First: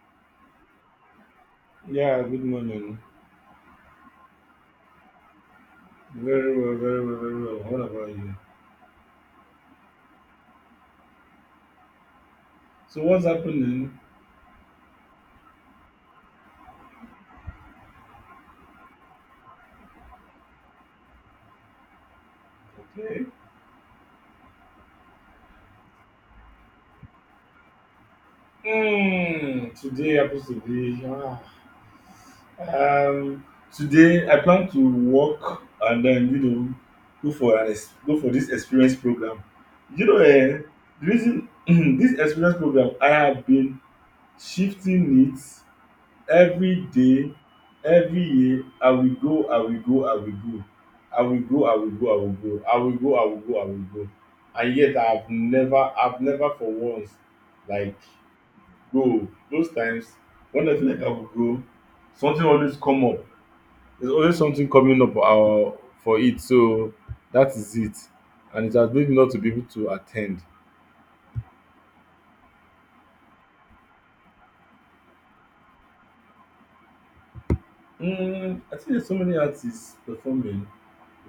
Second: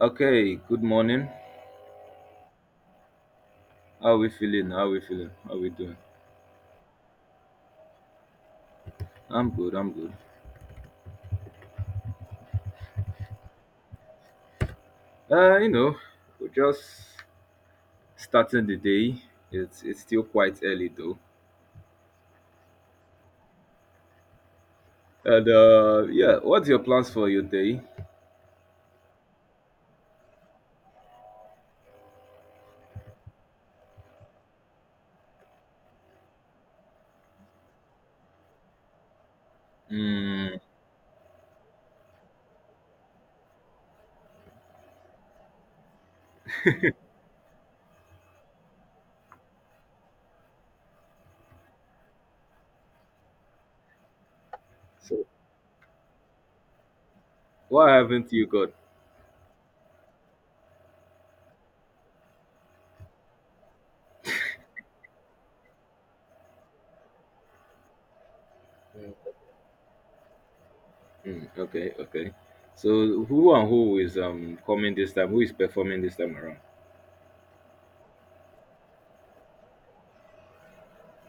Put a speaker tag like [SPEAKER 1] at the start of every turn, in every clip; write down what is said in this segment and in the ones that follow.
[SPEAKER 1] Okay, good morning.
[SPEAKER 2] Yeah, good morning.
[SPEAKER 1] How we feeling? How we feeling? How we doing?
[SPEAKER 2] Very well, very well, very well. What about you?
[SPEAKER 1] I'm good. I'm good.
[SPEAKER 2] So, what's happening?
[SPEAKER 1] Uh, you know, we're just starting the day. It's still quite early though.
[SPEAKER 2] Okay.
[SPEAKER 1] And yeah, what's your plans for your day?
[SPEAKER 2] Mm, today happens to be. Ah, um, Today I plan to work and then go for go for this experience program. You know,
[SPEAKER 1] Hmm.
[SPEAKER 2] eh, the reason this experience program I have been shifting it every day, every year. I will go, I will go, I will go, I will go, I will go, I will go, I will go, I will go, I will go, and yet i
[SPEAKER 1] So
[SPEAKER 2] have never i have never for once,
[SPEAKER 1] what
[SPEAKER 2] like,
[SPEAKER 1] haven't you got?
[SPEAKER 2] go those times when I feel like I will go, something always come up. There's always something coming up our for it, so that is it, and it has made
[SPEAKER 1] Mm.
[SPEAKER 2] me not to be able to attend.
[SPEAKER 1] Mm, okay, okay. So who and who is coming this time? Who is performing this time around?
[SPEAKER 2] I think there's so many artists performing.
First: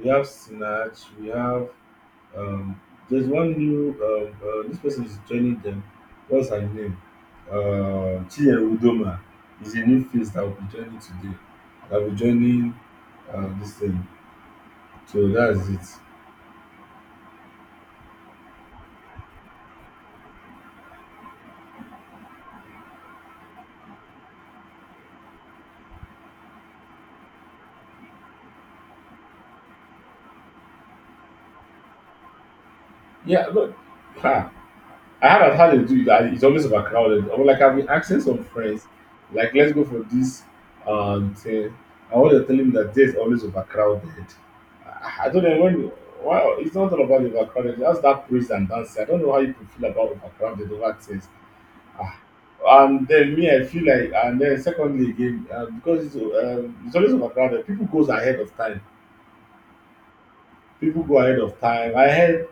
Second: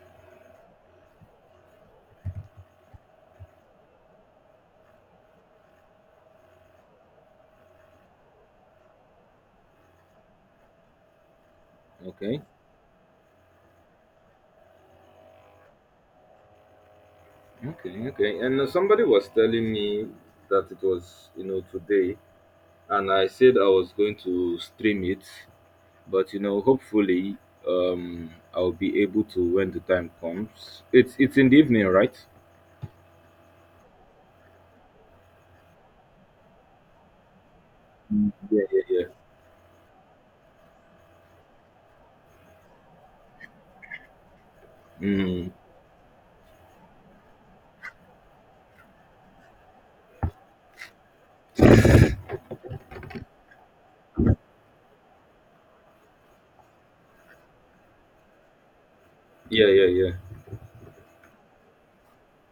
[SPEAKER 2] We have Sinach, we have Um, there's one new, this person is joining them. What's her name? Chie Udoma is a new face that will be joining today. That will be
[SPEAKER 1] Okay,
[SPEAKER 2] joining this thing. So that's it.
[SPEAKER 1] okay, okay. And somebody was telling me that it was today. And I said I was going to stream it, but hopefully, I'll be able to when the time comes. It's in the evening, right?
[SPEAKER 2] Yeah, look, ha, I haven't had to do that. It's always overcrowded. I'm like, I've been asking
[SPEAKER 1] Mm.
[SPEAKER 2] some
[SPEAKER 1] Yeah. Yeah,
[SPEAKER 2] friends,
[SPEAKER 1] yeah,
[SPEAKER 2] like, let's go for this thing. And what they're telling me that there's always overcrowded. I don't
[SPEAKER 1] mm,
[SPEAKER 2] know when. Well, it's not all about the overcrowded. Just that praise and dancing. I don't know how you could feel about overcrowded over things. Ah, And then me, I feel like, and then secondly again, because it's always overcrowded. People goes ahead of time.
[SPEAKER 1] yeah, yeah, yeah,
[SPEAKER 2] People go ahead of time. Ahead.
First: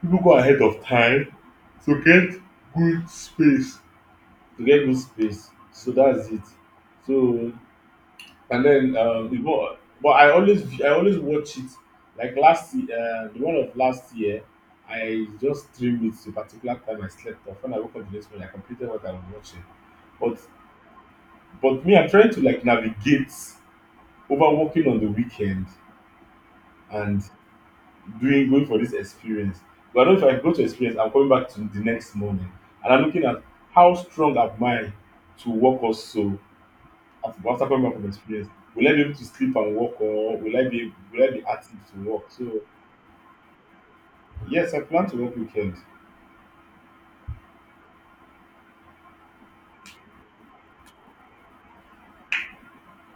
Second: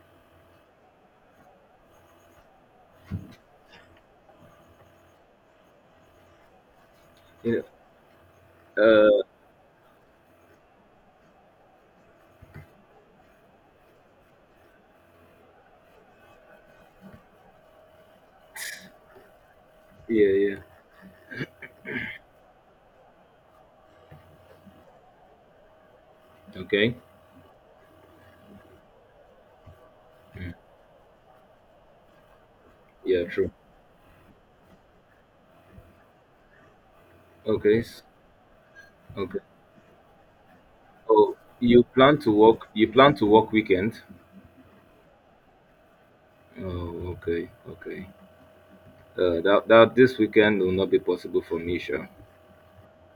[SPEAKER 2] People go ahead of time to get good space. To get good space. So that's it. So,
[SPEAKER 1] yeah,
[SPEAKER 2] and then the ball, but I always watch it. Like last year, the one of last year, I just streamed it to a particular time. I slept off. When I woke up the next morning, I completed what I was watching.
[SPEAKER 1] yeah,
[SPEAKER 2] But
[SPEAKER 1] yeah.
[SPEAKER 2] but me, I'm trying to like navigate over working on the weekend
[SPEAKER 1] Okay.
[SPEAKER 2] and doing going for this experience. But I don't know if I go
[SPEAKER 1] Mm.
[SPEAKER 2] to experience, I'm coming back to the next morning, and I'm looking
[SPEAKER 1] Yeah,
[SPEAKER 2] at
[SPEAKER 1] true.
[SPEAKER 2] how strong am I to work also. Af after
[SPEAKER 1] Okay,
[SPEAKER 2] coming back from experience, will I be able to
[SPEAKER 1] okay.
[SPEAKER 2] sleep and work, or will I be will I
[SPEAKER 1] Oh,
[SPEAKER 2] be active
[SPEAKER 1] you
[SPEAKER 2] to
[SPEAKER 1] plan
[SPEAKER 2] work?
[SPEAKER 1] to
[SPEAKER 2] So
[SPEAKER 1] work? You plan to work weekend?
[SPEAKER 2] yes, I plan to work weekend.
[SPEAKER 1] Oh, okay, okay. That this weekend will not be possible for me, sure.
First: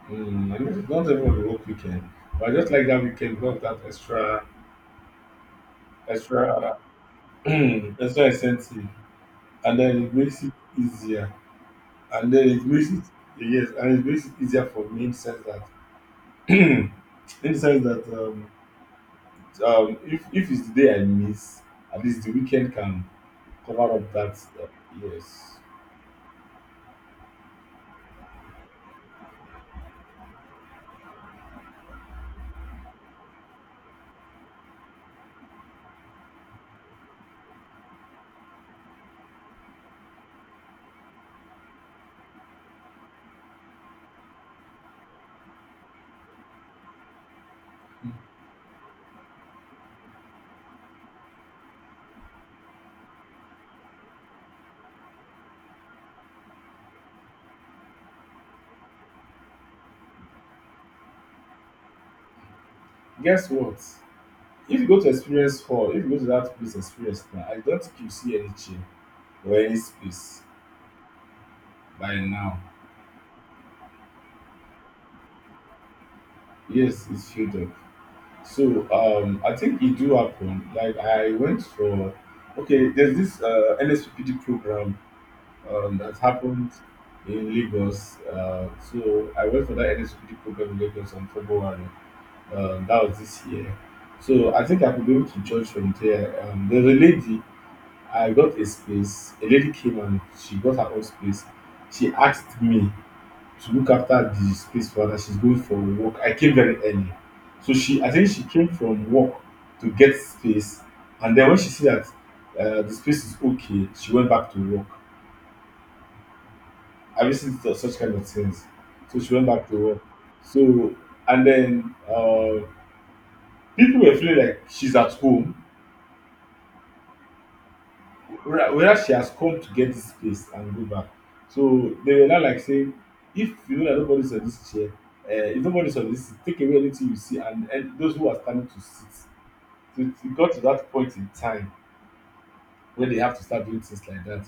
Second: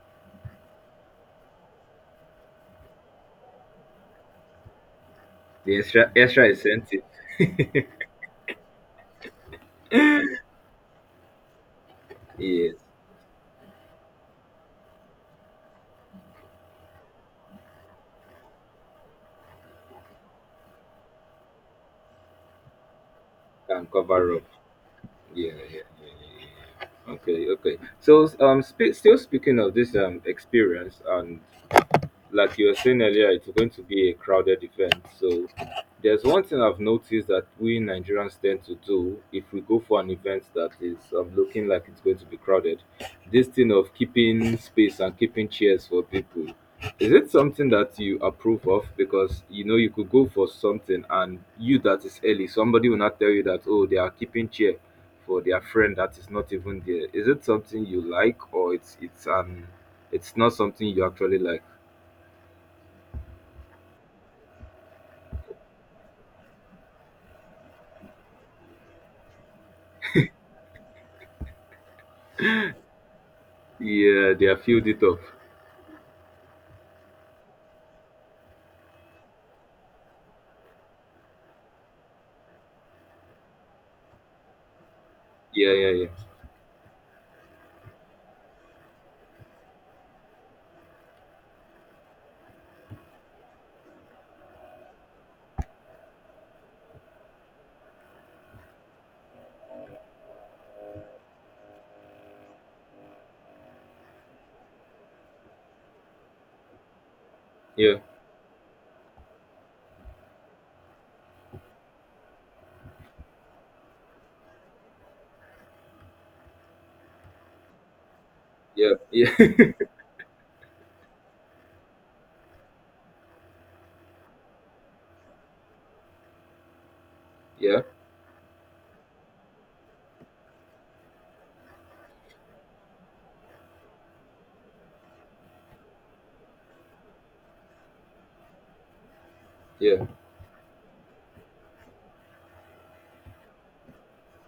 [SPEAKER 2] Mm, I do not everyone will work weekend, but I just like that weekend got that extra
[SPEAKER 1] The extra
[SPEAKER 2] extra
[SPEAKER 1] incentive,
[SPEAKER 2] extra incentive, and then it makes it easier, and then it
[SPEAKER 1] yes,
[SPEAKER 2] makes it yes, and it makes it easier for me in the sense that in the sense that if it's the day I miss, at least the weekend can
[SPEAKER 1] can
[SPEAKER 2] cover up
[SPEAKER 1] cover
[SPEAKER 2] that.
[SPEAKER 1] up. Yeah,
[SPEAKER 2] Yes.
[SPEAKER 1] yeah, yeah, yeah. Okay, okay. So, still speaking of this experience, and like you were saying earlier, it's going to be a crowded event. So there's one thing I've noticed that we Nigerians tend to do if we go for an event that is looking like it's going to be crowded. This thing of keeping space and keeping chairs for people. Is it something that you approve of? Because you know you could go for something and you that is early, somebody will not tell you that, oh, they are keeping chair for their friend that is not even there. Is it something you like, or it's an it's not something you actually like?
[SPEAKER 2] Guess what? If you go to experience four, if you go to that place experience now, I don't think you see any chair or any space by now.
[SPEAKER 1] Yeah, they are filled it up.
[SPEAKER 2] Yes, it's filled up. So um, I think it do happen. Like I went for, okay, there's this uh, NSPPD program
[SPEAKER 1] Yeah,
[SPEAKER 2] um,
[SPEAKER 1] yeah,
[SPEAKER 2] that happened in Lagos. Uh, so I went for that NSPPD program in Lagos on February. Um, that was this year. So I think I could be able to judge from there. Um, there's a lady. I got a space. A lady came and she got her own space. She asked me to look after the space for her, that she's going for work. I came very early, so
[SPEAKER 1] yeah, yeah,
[SPEAKER 2] she, I think she came from work to get space, and then when she see that the space is okay, she went back to work. Obviously, it's such kind of things.
[SPEAKER 1] yeah,
[SPEAKER 2] So she went
[SPEAKER 1] yeah,
[SPEAKER 2] back to work. So, and then people were feeling like she's at home,
[SPEAKER 1] yeah,
[SPEAKER 2] whether she has come to get this place and go back. So they were now like saying, if you know that nobody's on this chair, if nobody's on this seat, take away anything you see, and those who are standing to sit. So
[SPEAKER 1] yeah.
[SPEAKER 2] it got to that point in time where they have to start doing things like that,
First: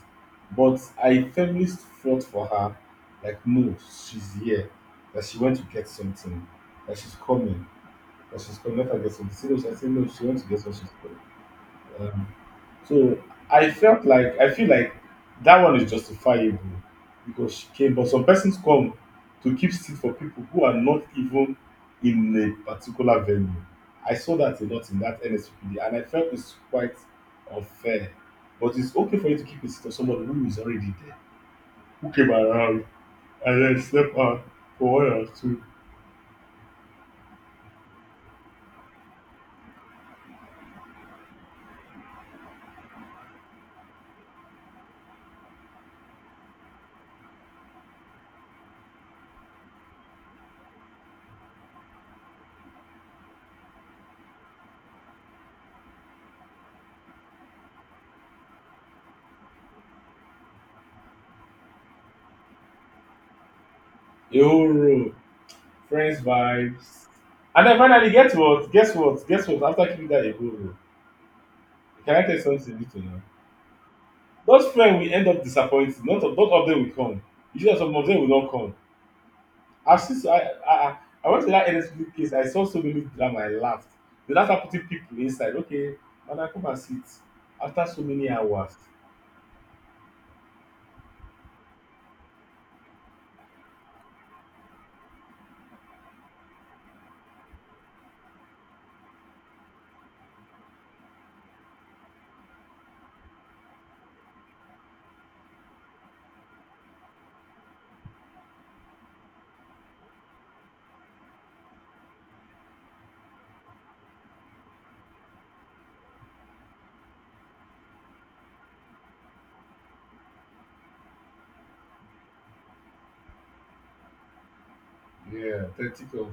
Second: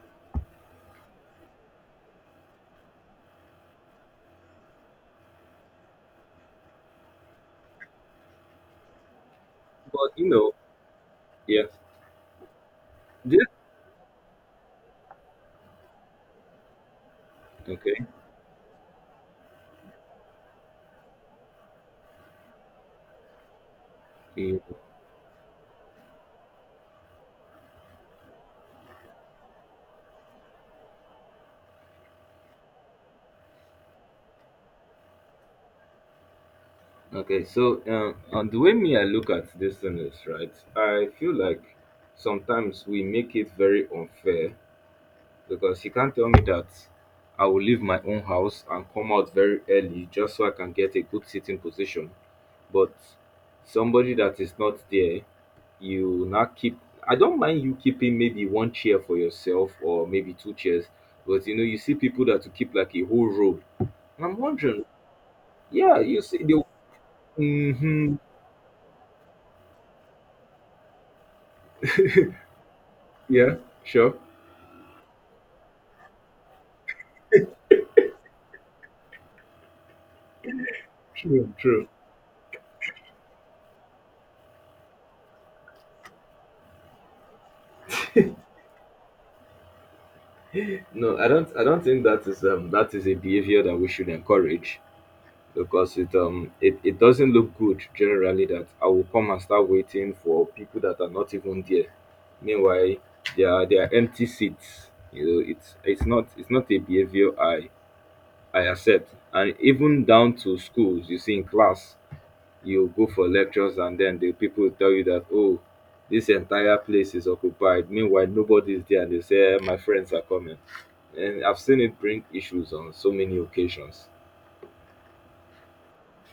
[SPEAKER 2] but I firmly fought for her, like, no, she's here, that she went to get something, that she's coming, that she's coming, let her get something. She was like, no,
[SPEAKER 1] But
[SPEAKER 2] she
[SPEAKER 1] you
[SPEAKER 2] went to
[SPEAKER 1] know,
[SPEAKER 2] get what she's coming.
[SPEAKER 1] yeah,
[SPEAKER 2] Um, so
[SPEAKER 1] this
[SPEAKER 2] I felt like, I feel like that one is justifiable because she came,
[SPEAKER 1] okay,
[SPEAKER 2] but some persons come to keep seat for people who are not even in a particular venue. I saw
[SPEAKER 1] yeah.
[SPEAKER 2] that a lot in that NSPD and I felt it's quite unfair. But it's okay for you to keep a seat for somebody who is already there, who came around and then slept on for one or two.
[SPEAKER 1] Okay. So, on the way me I look at this thing is right. I feel like sometimes we make it very unfair, because you can't tell me that I will leave my own house and come out very early just so I can get a good sitting position. But somebody that is not there, you now keep. I don't mind you keeping maybe one chair for yourself or maybe two chairs, but you know you see people that will keep like a whole row. And I'm
[SPEAKER 2] A whole
[SPEAKER 1] wondering,
[SPEAKER 2] row,
[SPEAKER 1] yeah,
[SPEAKER 2] friends
[SPEAKER 1] you see the.
[SPEAKER 2] vibes. And then finally,
[SPEAKER 1] Mm-hmm,
[SPEAKER 2] guess what? Guess what? Guess what? After keeping that a whole row, can I tell you something little now?
[SPEAKER 1] yeah, sure,
[SPEAKER 2] Those friends will end up disappointing. Not of, not all of them will come. Usually some of them will not come. I've seen so I went
[SPEAKER 1] true,
[SPEAKER 2] to that
[SPEAKER 1] true.
[SPEAKER 2] NSP case, I saw so many drama, I laughed. They laughed at putting people inside. Okay, madam, come and sit. After so many hours,
[SPEAKER 1] No, I don't. I don't think that is a behavior that we should encourage, because it it doesn't look good generally that I will come and start waiting for people that are not even there. Meanwhile, there are empty seats. You know, it's not a behavior I accept. And even down to schools, you see in class, you go for lectures and then the people will tell you that, oh, this entire place is occupied. Meanwhile, nobody's there, and they say, "Eh, my friends are coming." And I've seen it bring issues on so many occasions.
[SPEAKER 2] yeah, then think of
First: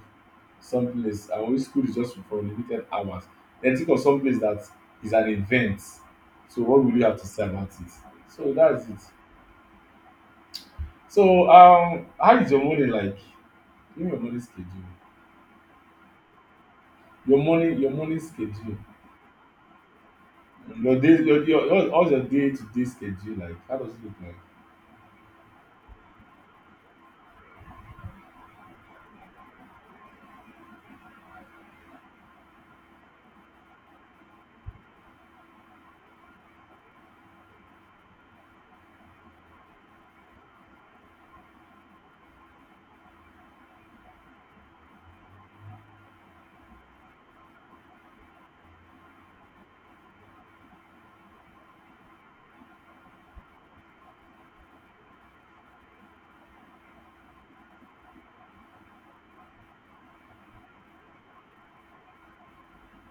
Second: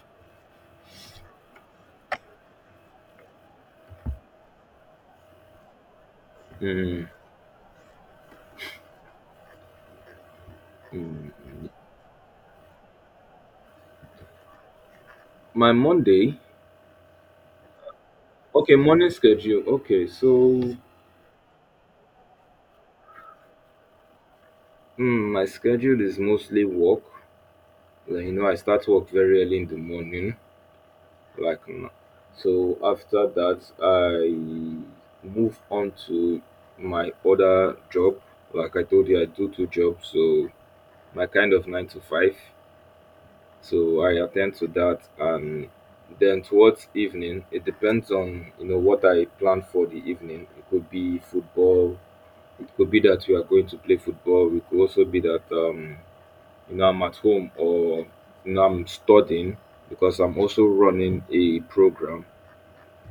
[SPEAKER 2] some place and when school is just for limited hours. Then think of some place that is an event. So what will you have to say about it? So that's it. So um, how is your morning like? Give me your morning schedule.
[SPEAKER 1] My Monday.
[SPEAKER 2] Your morning schedule.
[SPEAKER 1] Okay, morning schedule. Okay, so
[SPEAKER 2] Your day, your, how's your day to day schedule like? How does it look like?
[SPEAKER 1] mm, my schedule is mostly work. Like, you know, I start work very early in the morning. Like, n- so after that, I move on to my other job. Like I told you, I do two jobs. So my kind of nine to five. So I attend to that, and then towards evening, it depends on you know what I plan for the evening. It could be football. It could be that we are going to play football. It could also be that you know I'm at home, or you know I'm studying because I'm also running a program.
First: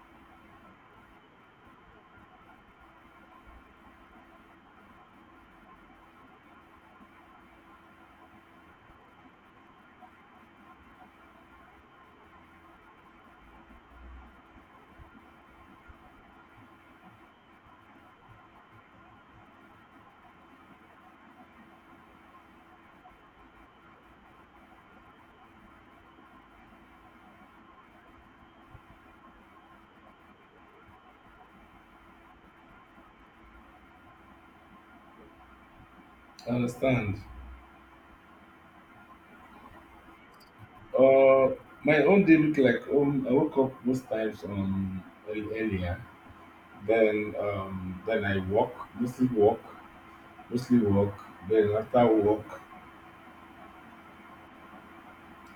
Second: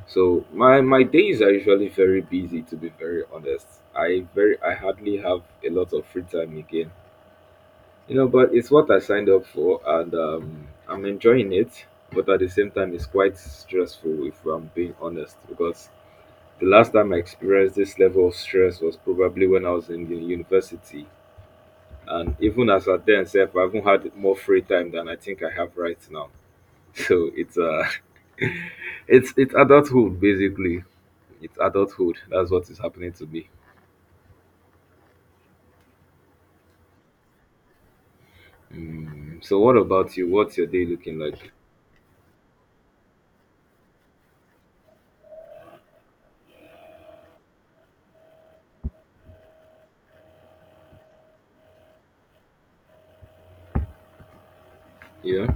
[SPEAKER 1] So my days are usually very busy. To be very honest, I hardly have a lot of free time again. You know, but it's what I signed up for, and I'm enjoying it. But at the same time, it's quite stressful, if I'm being honest, because the last time I experienced this level of stress was probably when I was in the university. And even as at then, self, I even had more free time than I think I have right now. So it's it's adulthood basically. It's adulthood. That's what is happening to me.
[SPEAKER 2] I understand.
[SPEAKER 1] Mm. So what about you? What's your day looking
[SPEAKER 2] Uh,
[SPEAKER 1] like?
[SPEAKER 2] my own day look like I woke up most times um, early, earlier. Then um, then I walk, mostly walk mostly walk. Then after walk,
[SPEAKER 1] Yeah,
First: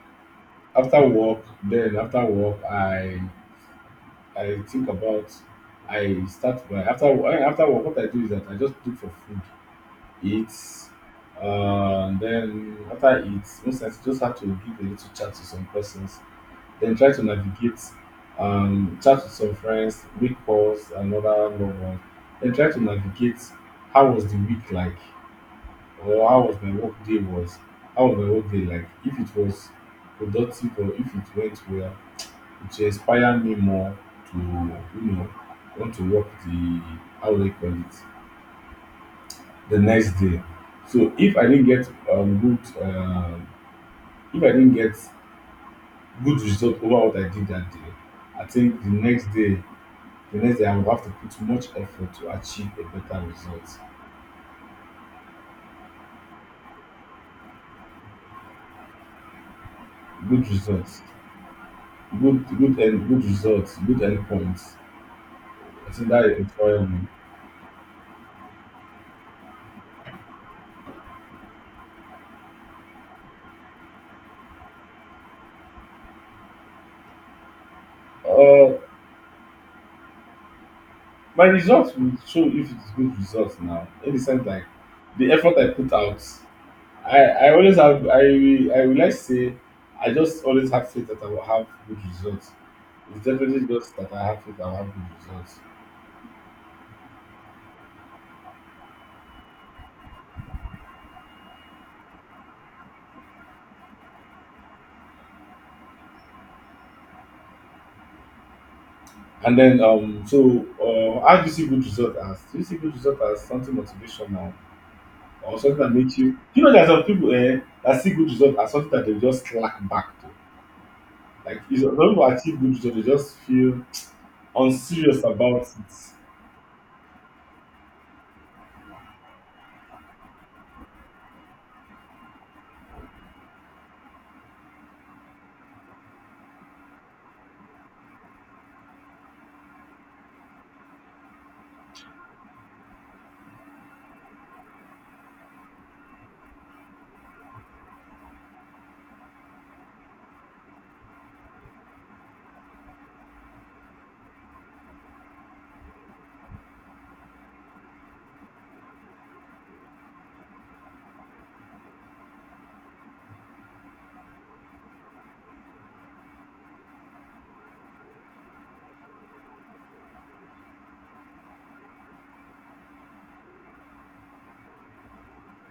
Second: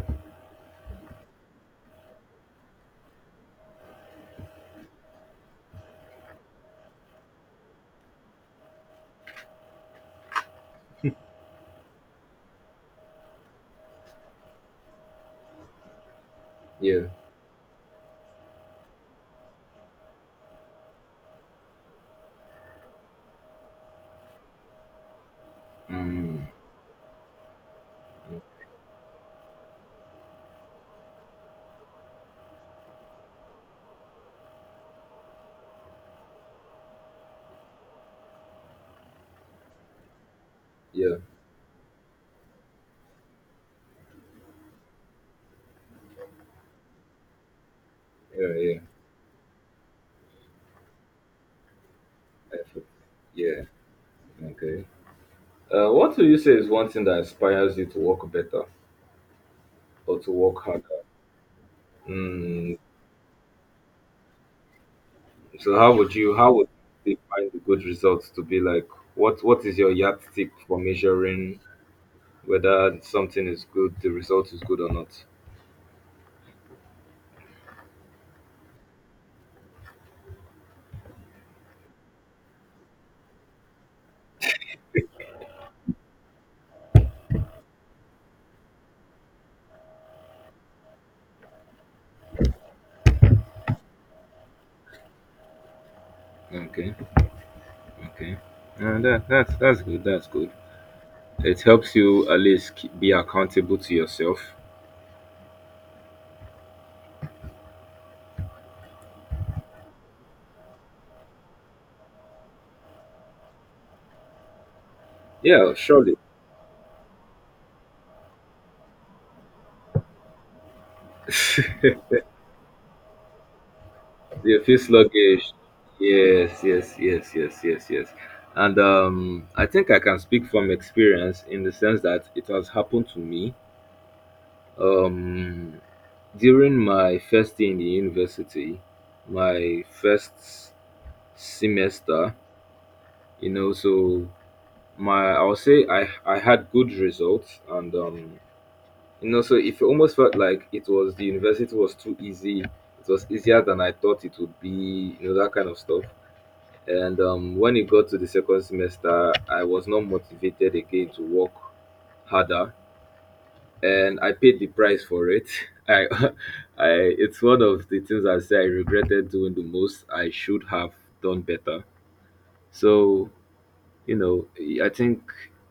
[SPEAKER 2] after walk then after walk I think about, I start by after work what I do is that I just look for food. Eat. Then after it, most times you just have to give a little chat to some persons. Then
[SPEAKER 1] yeah,
[SPEAKER 2] try to navigate, chat with some friends, week calls, and other loved ones. Then try to navigate how was the week like, or how
[SPEAKER 1] mm,
[SPEAKER 2] was my work day was, how was my work day like. If it was productive or if it went well, it should inspire me more to, want to work the, how do I call it, the next day. So
[SPEAKER 1] yeah,
[SPEAKER 2] if I didn't get good, if I didn't get good result over what I did that day, I
[SPEAKER 1] yeah, yeah.
[SPEAKER 2] think the next day I will have to put much effort to
[SPEAKER 1] I
[SPEAKER 2] achieve
[SPEAKER 1] feel-
[SPEAKER 2] a better
[SPEAKER 1] Yeah.
[SPEAKER 2] result,
[SPEAKER 1] Okay. What do you say is one thing that inspires you to work better or to
[SPEAKER 2] good
[SPEAKER 1] work
[SPEAKER 2] results,
[SPEAKER 1] harder?
[SPEAKER 2] good
[SPEAKER 1] Mm.
[SPEAKER 2] good and good results, good endpoints.
[SPEAKER 1] So
[SPEAKER 2] I think that is
[SPEAKER 1] how would
[SPEAKER 2] empowering me.
[SPEAKER 1] you find the good results to be like, what is your yardstick for measuring whether something is good, the result is good or not?
[SPEAKER 2] Uh, my results will show if it's good results now. In the sense, like the effort I put out, I, I always have, I would like to say I just always have faith that I will have good results. It's definitely just that I have faith I will have good results.
[SPEAKER 1] Okay, okay. That that's good. That's good. It helps you at least keep, be accountable to yourself.
[SPEAKER 2] And then um, so how do you see good result as? Do you see good result as something motivational or
[SPEAKER 1] Yeah,
[SPEAKER 2] something that
[SPEAKER 1] surely.
[SPEAKER 2] makes you, you know, there's some people eh, that see good result as something that they just slack back to. Some people achieve good result, they just feel
[SPEAKER 1] You feel
[SPEAKER 2] unserious
[SPEAKER 1] sluggish.
[SPEAKER 2] about it.
[SPEAKER 1] Yes, yes, yes, yes, yes, yes. And I think I can speak from experience in the sense that it has happened to me. Um, During my first day in the university, my first semester, you know, so my I'll say I had good results, and you know so it almost felt like it was the university was too easy, it was easier than I thought it would be, you know, that kind of stuff. And when it got to the second semester, I was not motivated again to work harder, and I paid the price for it. I, I, it's one of the things I say I regretted doing the most. I should have done better. So, you know, I think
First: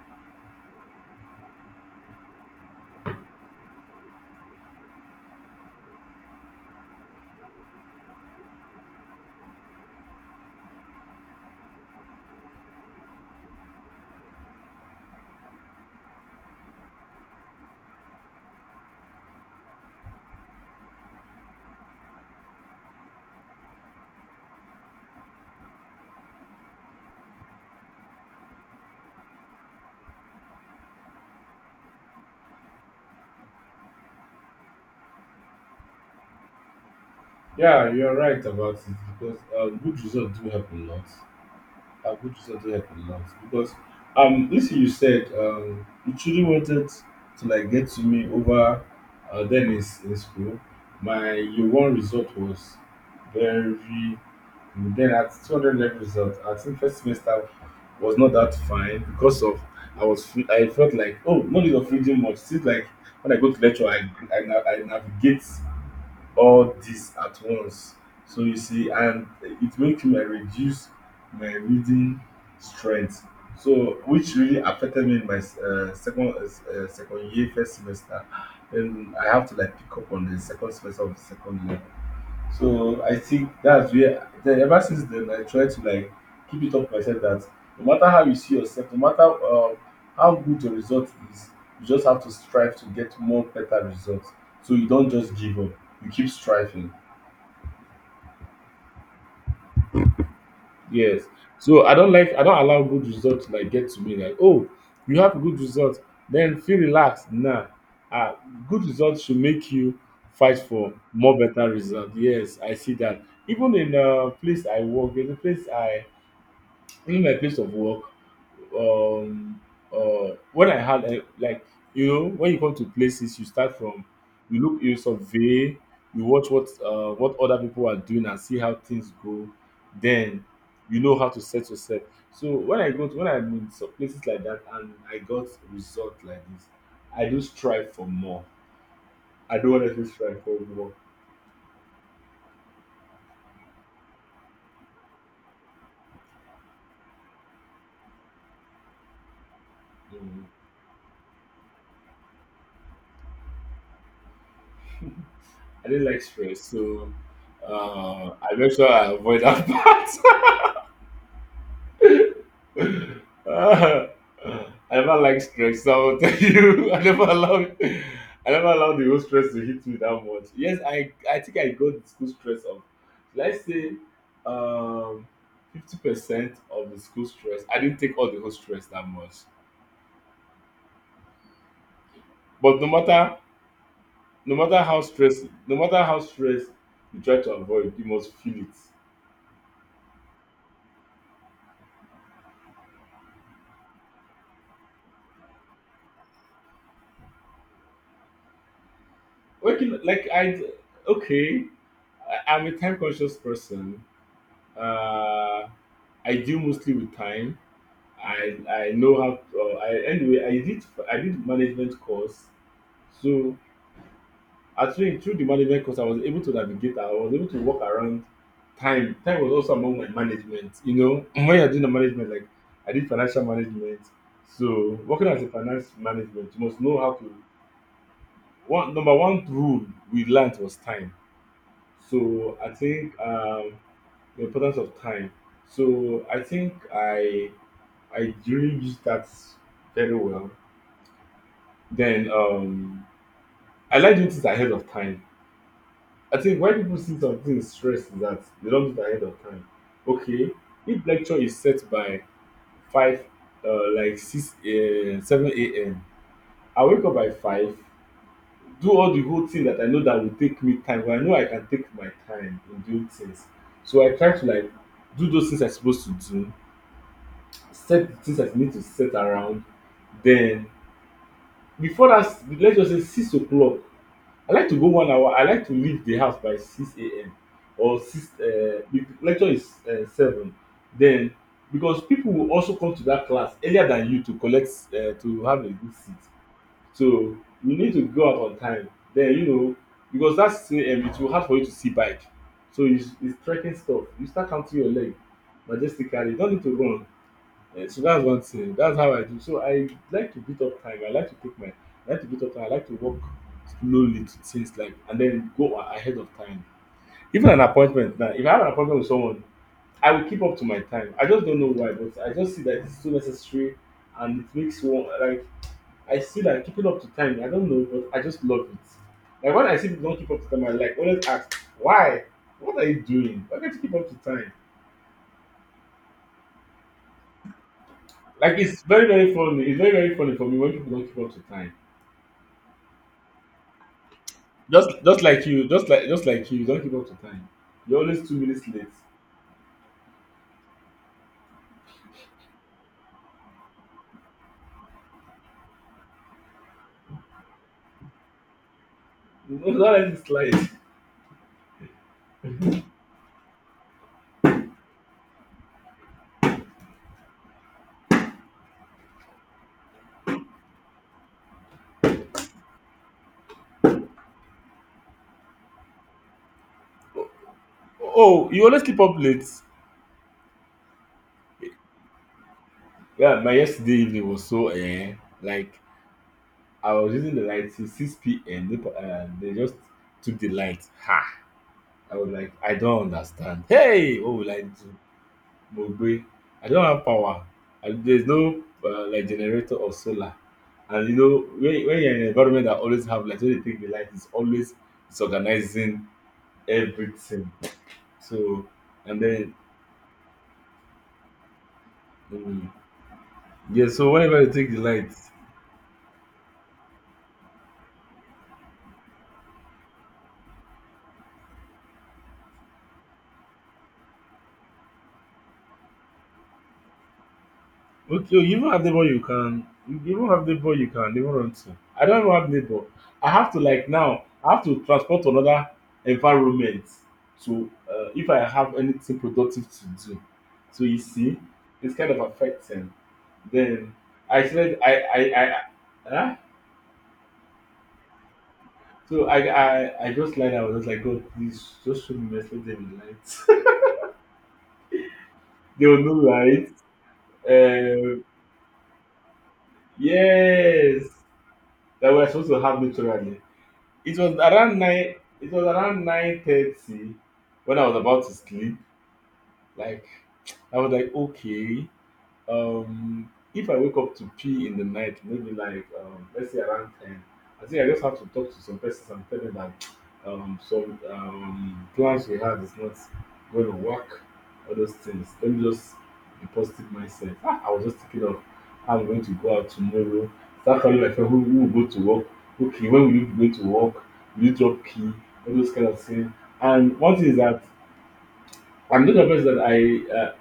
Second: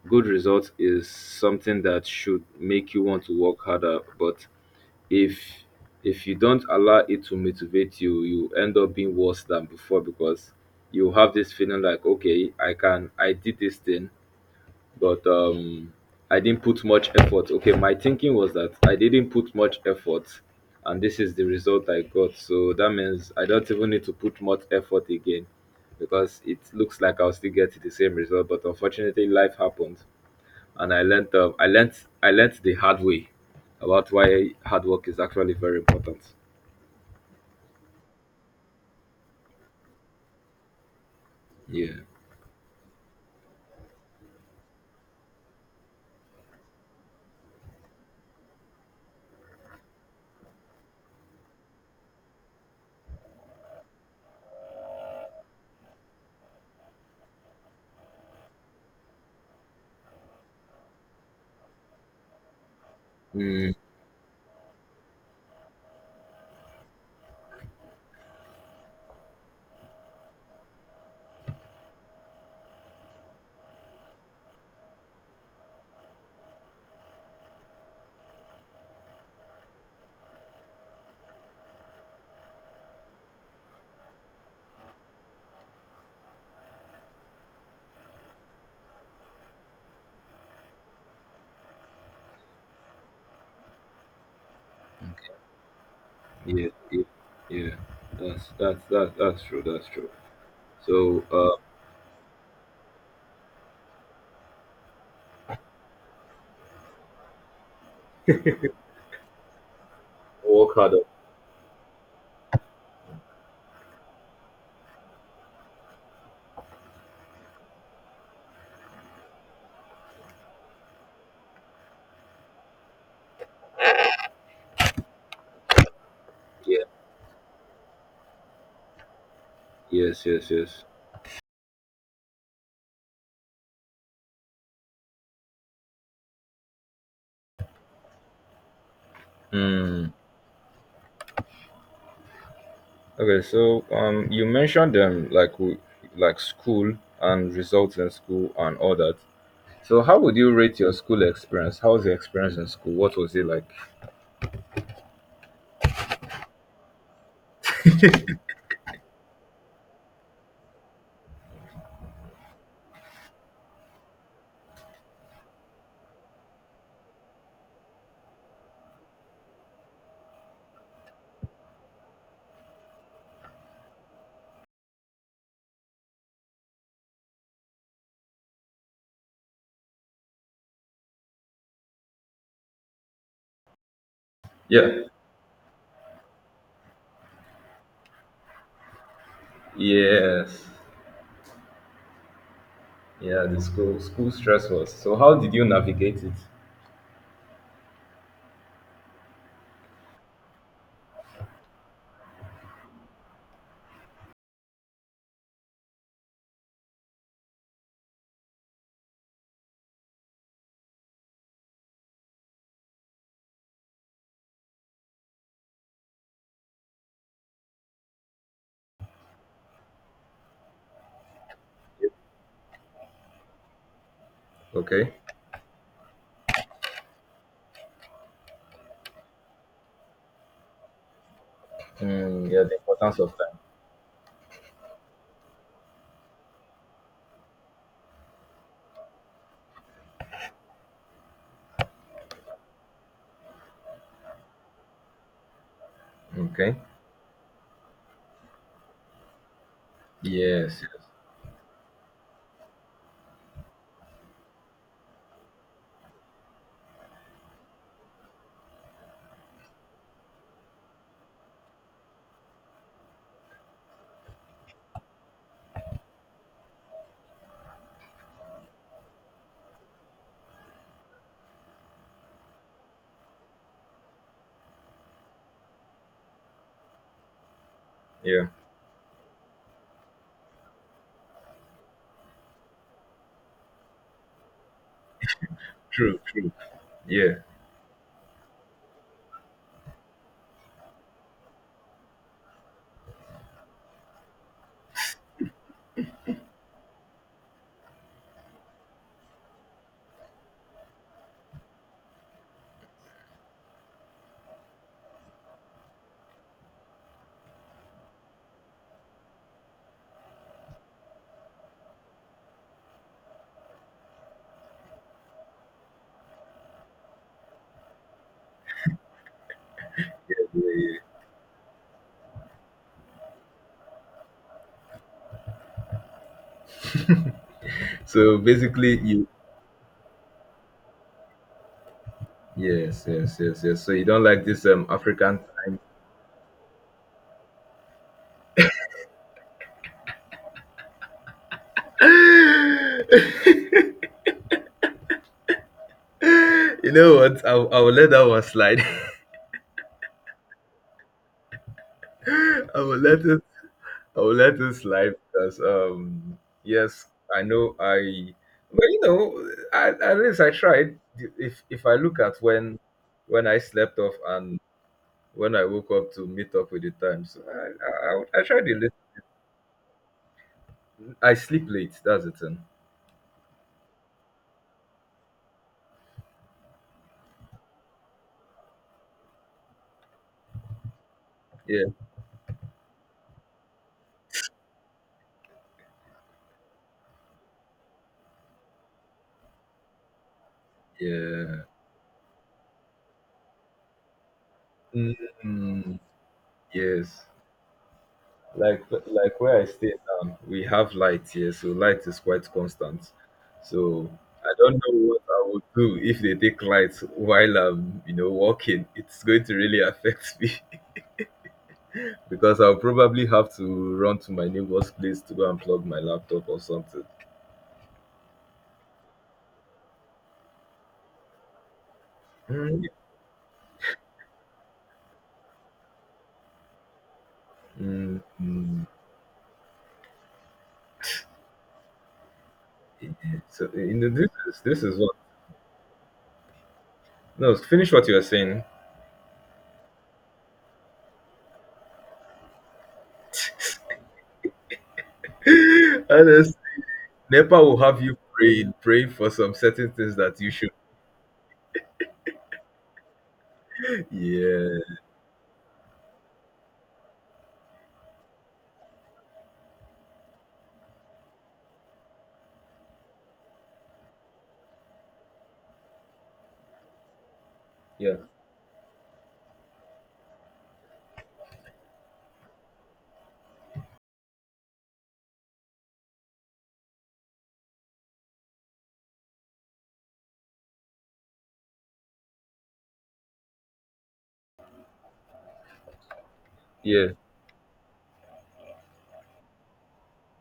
[SPEAKER 1] good results is something that should make you want to work harder. But if if you don't allow it to motivate you, you end up being worse than before, because you have this feeling like, okay, I did this thing, but I didn't put much effort. Okay, my thinking was that I didn't put much effort, and this is the result I got. So that means I don't even need to put much effort again, because it looks like I'll still get the same result. But unfortunately, life happened, and I learned. I learned. I learned the hard way about why hard work is actually very important.
[SPEAKER 2] Yeah, you're right about it because good results do help a lot.
[SPEAKER 1] Yeah.
[SPEAKER 2] I would do something I can love because um, listen, you said um, you truly wanted to like get to me over then in school. My year one result was very good. Then at 200 level result, I think first semester was not that fine because of, I felt like, oh, no need of reading much. Since like when I go to
[SPEAKER 1] Mm,
[SPEAKER 2] lecture I, I navigate all this at once. So you see, and it made me reduce my reading strength. So which really affected me in my second second year first semester, and I have to like pick up on the second semester of the second year. So I think that's where, then ever since then I try to like keep it up myself that no matter how you see yourself, no matter how good your result is, you just have to strive to get more better results. So you don't just give up. You keep
[SPEAKER 1] yeah,
[SPEAKER 2] striving.
[SPEAKER 1] yeah, yeah. That's that's true. That's true.
[SPEAKER 2] Yes.
[SPEAKER 1] So
[SPEAKER 2] So I don't allow good results to like get to me like, oh, you have good results then feel relaxed. Nah. Ah, good results should make you fight
[SPEAKER 1] work
[SPEAKER 2] for
[SPEAKER 1] harder.
[SPEAKER 2] more better results. Yes, I see that even in a place I work. There's a place I In my place of work, um, when I had a, like, you know, when you come to places, you start from, you look, you survey, you watch
[SPEAKER 1] Yeah.
[SPEAKER 2] what other people are doing and see how things go.
[SPEAKER 1] Yes,
[SPEAKER 2] Then
[SPEAKER 1] yes, yes.
[SPEAKER 2] you know how to set yourself. So when I'm in some places like that and I got result like this, I do strive for more. I don't want to
[SPEAKER 1] Mm,
[SPEAKER 2] strive for more.
[SPEAKER 1] okay, so you mentioned them like like school and results in school and all that. So how would
[SPEAKER 2] Mm.
[SPEAKER 1] you rate your school experience? How was the experience in school? What was it like?
[SPEAKER 2] I didn't like stress, so I make sure I avoid that part. I never like stress, so I'll tell you, I never allowed the whole stress to hit me that much. Yes, I think I got the school stress of, let's say, um, 50% of the school stress. I didn't take all the whole stress that much. But no matter how
[SPEAKER 1] Yeah,
[SPEAKER 2] stress, no matter how stress you try to avoid, you must feel it.
[SPEAKER 1] yes, yeah. The school stress was. So how did you navigate it?
[SPEAKER 2] Waking, like okay, I'm a time conscious person. Uh, I deal mostly with time. I know how. I anyway. I did management course, so actually through the management course, I was able to navigate. I was able to walk around time. Time was also among my management. You know, when you're doing the management, like I did financial management. So
[SPEAKER 1] Okay.
[SPEAKER 2] working as a finance management, you must know how to. One Number one rule we learned was time.
[SPEAKER 1] Mm,
[SPEAKER 2] So
[SPEAKER 1] yeah,
[SPEAKER 2] I
[SPEAKER 1] the
[SPEAKER 2] think
[SPEAKER 1] importance of
[SPEAKER 2] the importance of time. So I I really used that very well. Then I like doing things ahead of time. I
[SPEAKER 1] time.
[SPEAKER 2] think why
[SPEAKER 1] Okay.
[SPEAKER 2] people see some things stress is that they don't do it ahead of time. Okay,
[SPEAKER 1] Yes, yes.
[SPEAKER 2] if lecture is set by five, 7 a.m. I wake up by 5, do all the whole thing that I know that will take me time. But I know I can take my time in doing things, so I try to like do those things I'm supposed to do, set the things I need to set around, then before that let's just say 6 o'clock. I like to go 1 hour. I like to leave the house by 6 a.m or six.
[SPEAKER 1] Yeah.
[SPEAKER 2] If the lecture is 7, then because people will also come to that class earlier than you to collect to have a good seat,
[SPEAKER 1] True, true.
[SPEAKER 2] so
[SPEAKER 1] Yeah.
[SPEAKER 2] you need to go out on time. Then you know, because that's 6 a.m, it will hard for you to see bike, so it's trekking stuff. You start counting your leg majestically. You no need to run. Eh, so that's one thing. That's how I do. So I like to beat up time. I like to beat up time. I like to work slowly to things like and then go ahead of time. Even an appointment now. If I have an appointment with someone, I will keep up to my time. I just don't know why, but I just see that it's so necessary and it makes one like, I see that keeping up to time, I don't know, but I just love it. Like when I see people don't keep up to time, I like always ask, why? What are you doing? Why can't you keep up to time?
[SPEAKER 1] So
[SPEAKER 2] Like it's
[SPEAKER 1] basically,
[SPEAKER 2] very,
[SPEAKER 1] you.
[SPEAKER 2] very funny. It's very, very funny for me when people don't keep up to time.
[SPEAKER 1] Yes, yes, yes, yes. So you don't like this African
[SPEAKER 2] Just like you, don't keep up to time. You're always 2 minutes late.
[SPEAKER 1] time. You know what? I will let that one slide.
[SPEAKER 2] No, don't let it slide.
[SPEAKER 1] I will let it. I will let it slide because yes, I know I. But you know, I, at least I tried. If I look at when I slept off and when I woke up to meet up with the times, I
[SPEAKER 2] Oh,
[SPEAKER 1] tried
[SPEAKER 2] you
[SPEAKER 1] a
[SPEAKER 2] always
[SPEAKER 1] little.
[SPEAKER 2] keep up late.
[SPEAKER 1] I sleep late. That's the thing.
[SPEAKER 2] Yeah, my yesterday evening was so eh, like I was using the light till six p.m. They just took the light. Ha!
[SPEAKER 1] Yeah.
[SPEAKER 2] I was like, I don't understand. Hey, what will I do? Mogbe, I don't have power. And there's no like generator or solar. And you know,
[SPEAKER 1] Yeah.
[SPEAKER 2] when you're in an environment that always have light, when they take the light, it's always
[SPEAKER 1] Mm,
[SPEAKER 2] disorganizing
[SPEAKER 1] yes.
[SPEAKER 2] everything. So
[SPEAKER 1] like
[SPEAKER 2] and
[SPEAKER 1] like
[SPEAKER 2] then
[SPEAKER 1] where I stay now, we have light here, so light is quite
[SPEAKER 2] um,
[SPEAKER 1] constant.
[SPEAKER 2] yeah,
[SPEAKER 1] So
[SPEAKER 2] so whenever you
[SPEAKER 1] I
[SPEAKER 2] take
[SPEAKER 1] don't
[SPEAKER 2] the
[SPEAKER 1] know
[SPEAKER 2] light,
[SPEAKER 1] what I would do if they take light while I'm, you know, walking. It's going to really affect me because I'll probably have to run to my neighbor's place to go and plug my laptop or something.
[SPEAKER 2] okay, oh, you even have neighbor you can neighbor run to. I don't even have neighbor.
[SPEAKER 1] Mm,
[SPEAKER 2] I have to like now I have to transport to another environment to
[SPEAKER 1] mm,
[SPEAKER 2] if I have
[SPEAKER 1] mm.
[SPEAKER 2] anything productive to do. So you see, it's kind of affecting.
[SPEAKER 1] So you
[SPEAKER 2] Then
[SPEAKER 1] know,
[SPEAKER 2] I said
[SPEAKER 1] this is what
[SPEAKER 2] I huh?
[SPEAKER 1] no finish what you were saying.
[SPEAKER 2] So I just lied. I was just like, God, please just show me my light. They will know
[SPEAKER 1] Honestly,
[SPEAKER 2] right.
[SPEAKER 1] Nepa will have you
[SPEAKER 2] Um,
[SPEAKER 1] praying, praying for some certain things that you should.
[SPEAKER 2] yes, that we were supposed to have literally. It was
[SPEAKER 1] Yeah,
[SPEAKER 2] around 9. It was around 9:30 when I was about to sleep. Like I was like, okay. If I wake up to pee in the night, maybe like let's say around 10, I think I just
[SPEAKER 1] yeah,
[SPEAKER 2] have to talk to some persons and tell them that some plans we had is not going to work. All those things. Let me just be positive myself. Ah, I was just thinking of how I'm going to go out tomorrow. Start calling my friend who will go to work. Okay, when will you be going to work? Will you drop key? All those kind of things. And
[SPEAKER 1] yeah.
[SPEAKER 2] one thing is that I'm not convinced that I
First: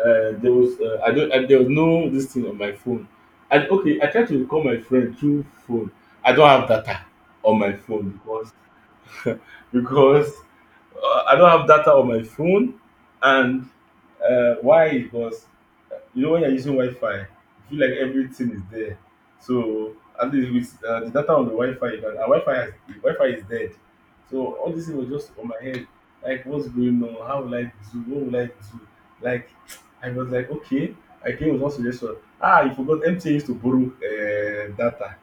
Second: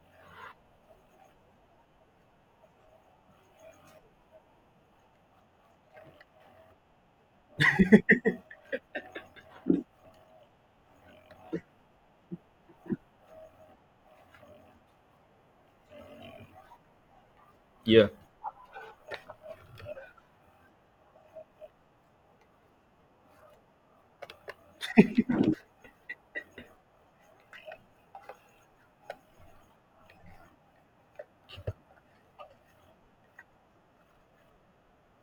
[SPEAKER 2] there was I don't I, there was no this thing on my phone. And okay, I tried to call my friend through phone. I don't have data on my phone because because I don't have data on my phone. And why it was, you know, when you're using Wi-Fi, you feel like
[SPEAKER 1] Yeah.
[SPEAKER 2] everything is there. So at least with the data on the Wi-Fi, you the Wi-Fi is dead. So all this thing was just on my head. Like what's going on? How will I do? What will I do? Like I was like, okay, I came with one suggestion. Ah, you forgot MTN used to borrow data.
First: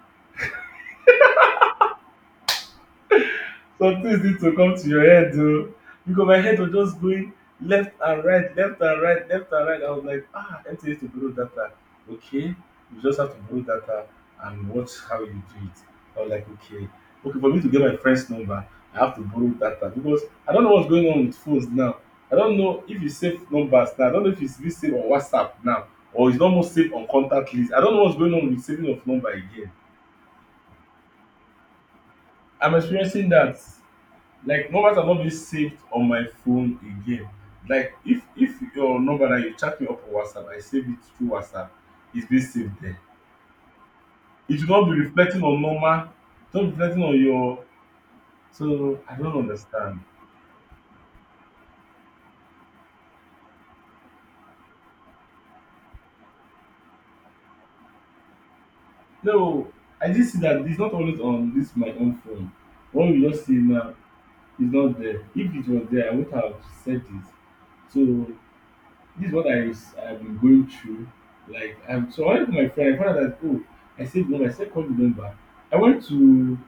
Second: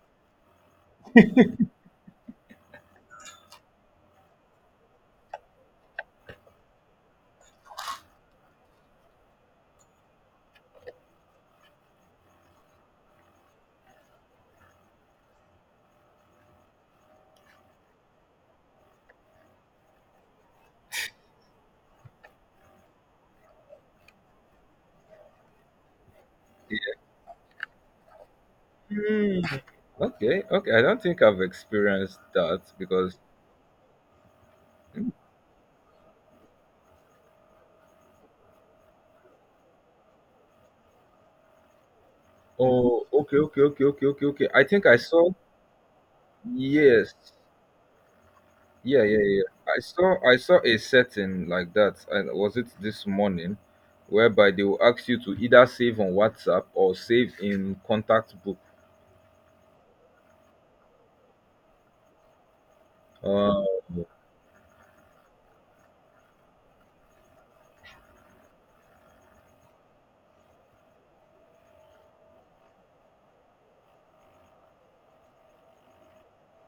[SPEAKER 2] Some things need to come to your head o, because my head was just going left and right, left and right, left and right. I was like, ah, MTN used to borrow data. Okay, you just have to borrow data and watch how you do it. I was like, okay. Okay, for me to get my friend's number, I have to borrow data because I don't know what's going on with phones now. I don't know if you save numbers now. I don't know if it's still saved on WhatsApp now or it's not more saved on contact list. I don't know what's going on with saving of number again.
[SPEAKER 1] Okay, okay. I don't think I've experienced that
[SPEAKER 2] I'm
[SPEAKER 1] because
[SPEAKER 2] experiencing that. Like numbers are
[SPEAKER 1] Hmm.
[SPEAKER 2] not being saved on my phone again. Like if your number that you chat me up on whatsapp, I save it through whatsapp, it's been saved there.
[SPEAKER 1] Oh, okay, okay, okay, okay, okay, okay.
[SPEAKER 2] It
[SPEAKER 1] I
[SPEAKER 2] should not
[SPEAKER 1] think
[SPEAKER 2] be
[SPEAKER 1] I saw
[SPEAKER 2] reflecting on normal. It's not reflecting
[SPEAKER 1] yes,
[SPEAKER 2] on your, so
[SPEAKER 1] yeah,
[SPEAKER 2] I
[SPEAKER 1] yeah,
[SPEAKER 2] don't
[SPEAKER 1] yeah, yeah.
[SPEAKER 2] understand.
[SPEAKER 1] I saw a setting like that, and was it this morning, whereby they will ask you to either save on WhatsApp or save in contact book.
[SPEAKER 2] No, I just see that it's not always on this my own phone. What we just see
[SPEAKER 1] Uh,
[SPEAKER 2] now is not there. If it was there I would have said it. So this is what I've been going through. Like I'm so, I went to my friend, I found out that, oh, I saved the number, I said call the number. I went to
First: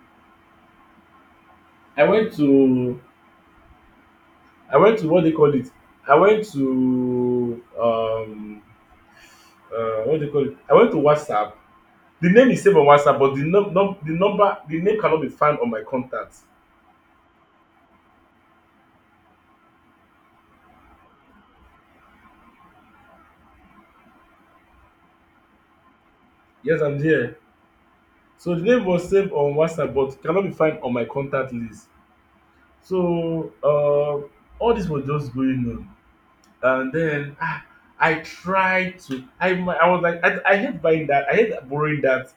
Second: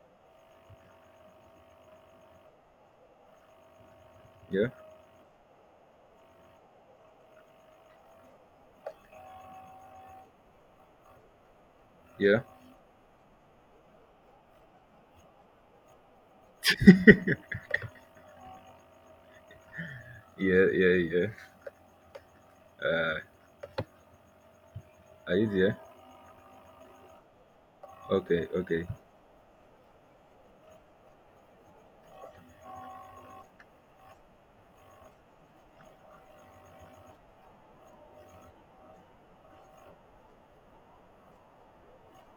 [SPEAKER 2] I went to
[SPEAKER 1] yeah,
[SPEAKER 2] I went to what they call it. I went to what they call it. I went to WhatsApp. The
[SPEAKER 1] yeah,
[SPEAKER 2] name is saved on WhatsApp, but the number the name cannot be found on my contacts.
[SPEAKER 1] yeah, yeah, yeah. Uh, are you there?
[SPEAKER 2] Yes, I'm there.
[SPEAKER 1] Okay,
[SPEAKER 2] So the name
[SPEAKER 1] okay.
[SPEAKER 2] was saved on WhatsApp, but cannot be found on my contact list. So all this was just going on. And then ah, I tried to. I mi- I was like, I hate buying that. I hate borrowing that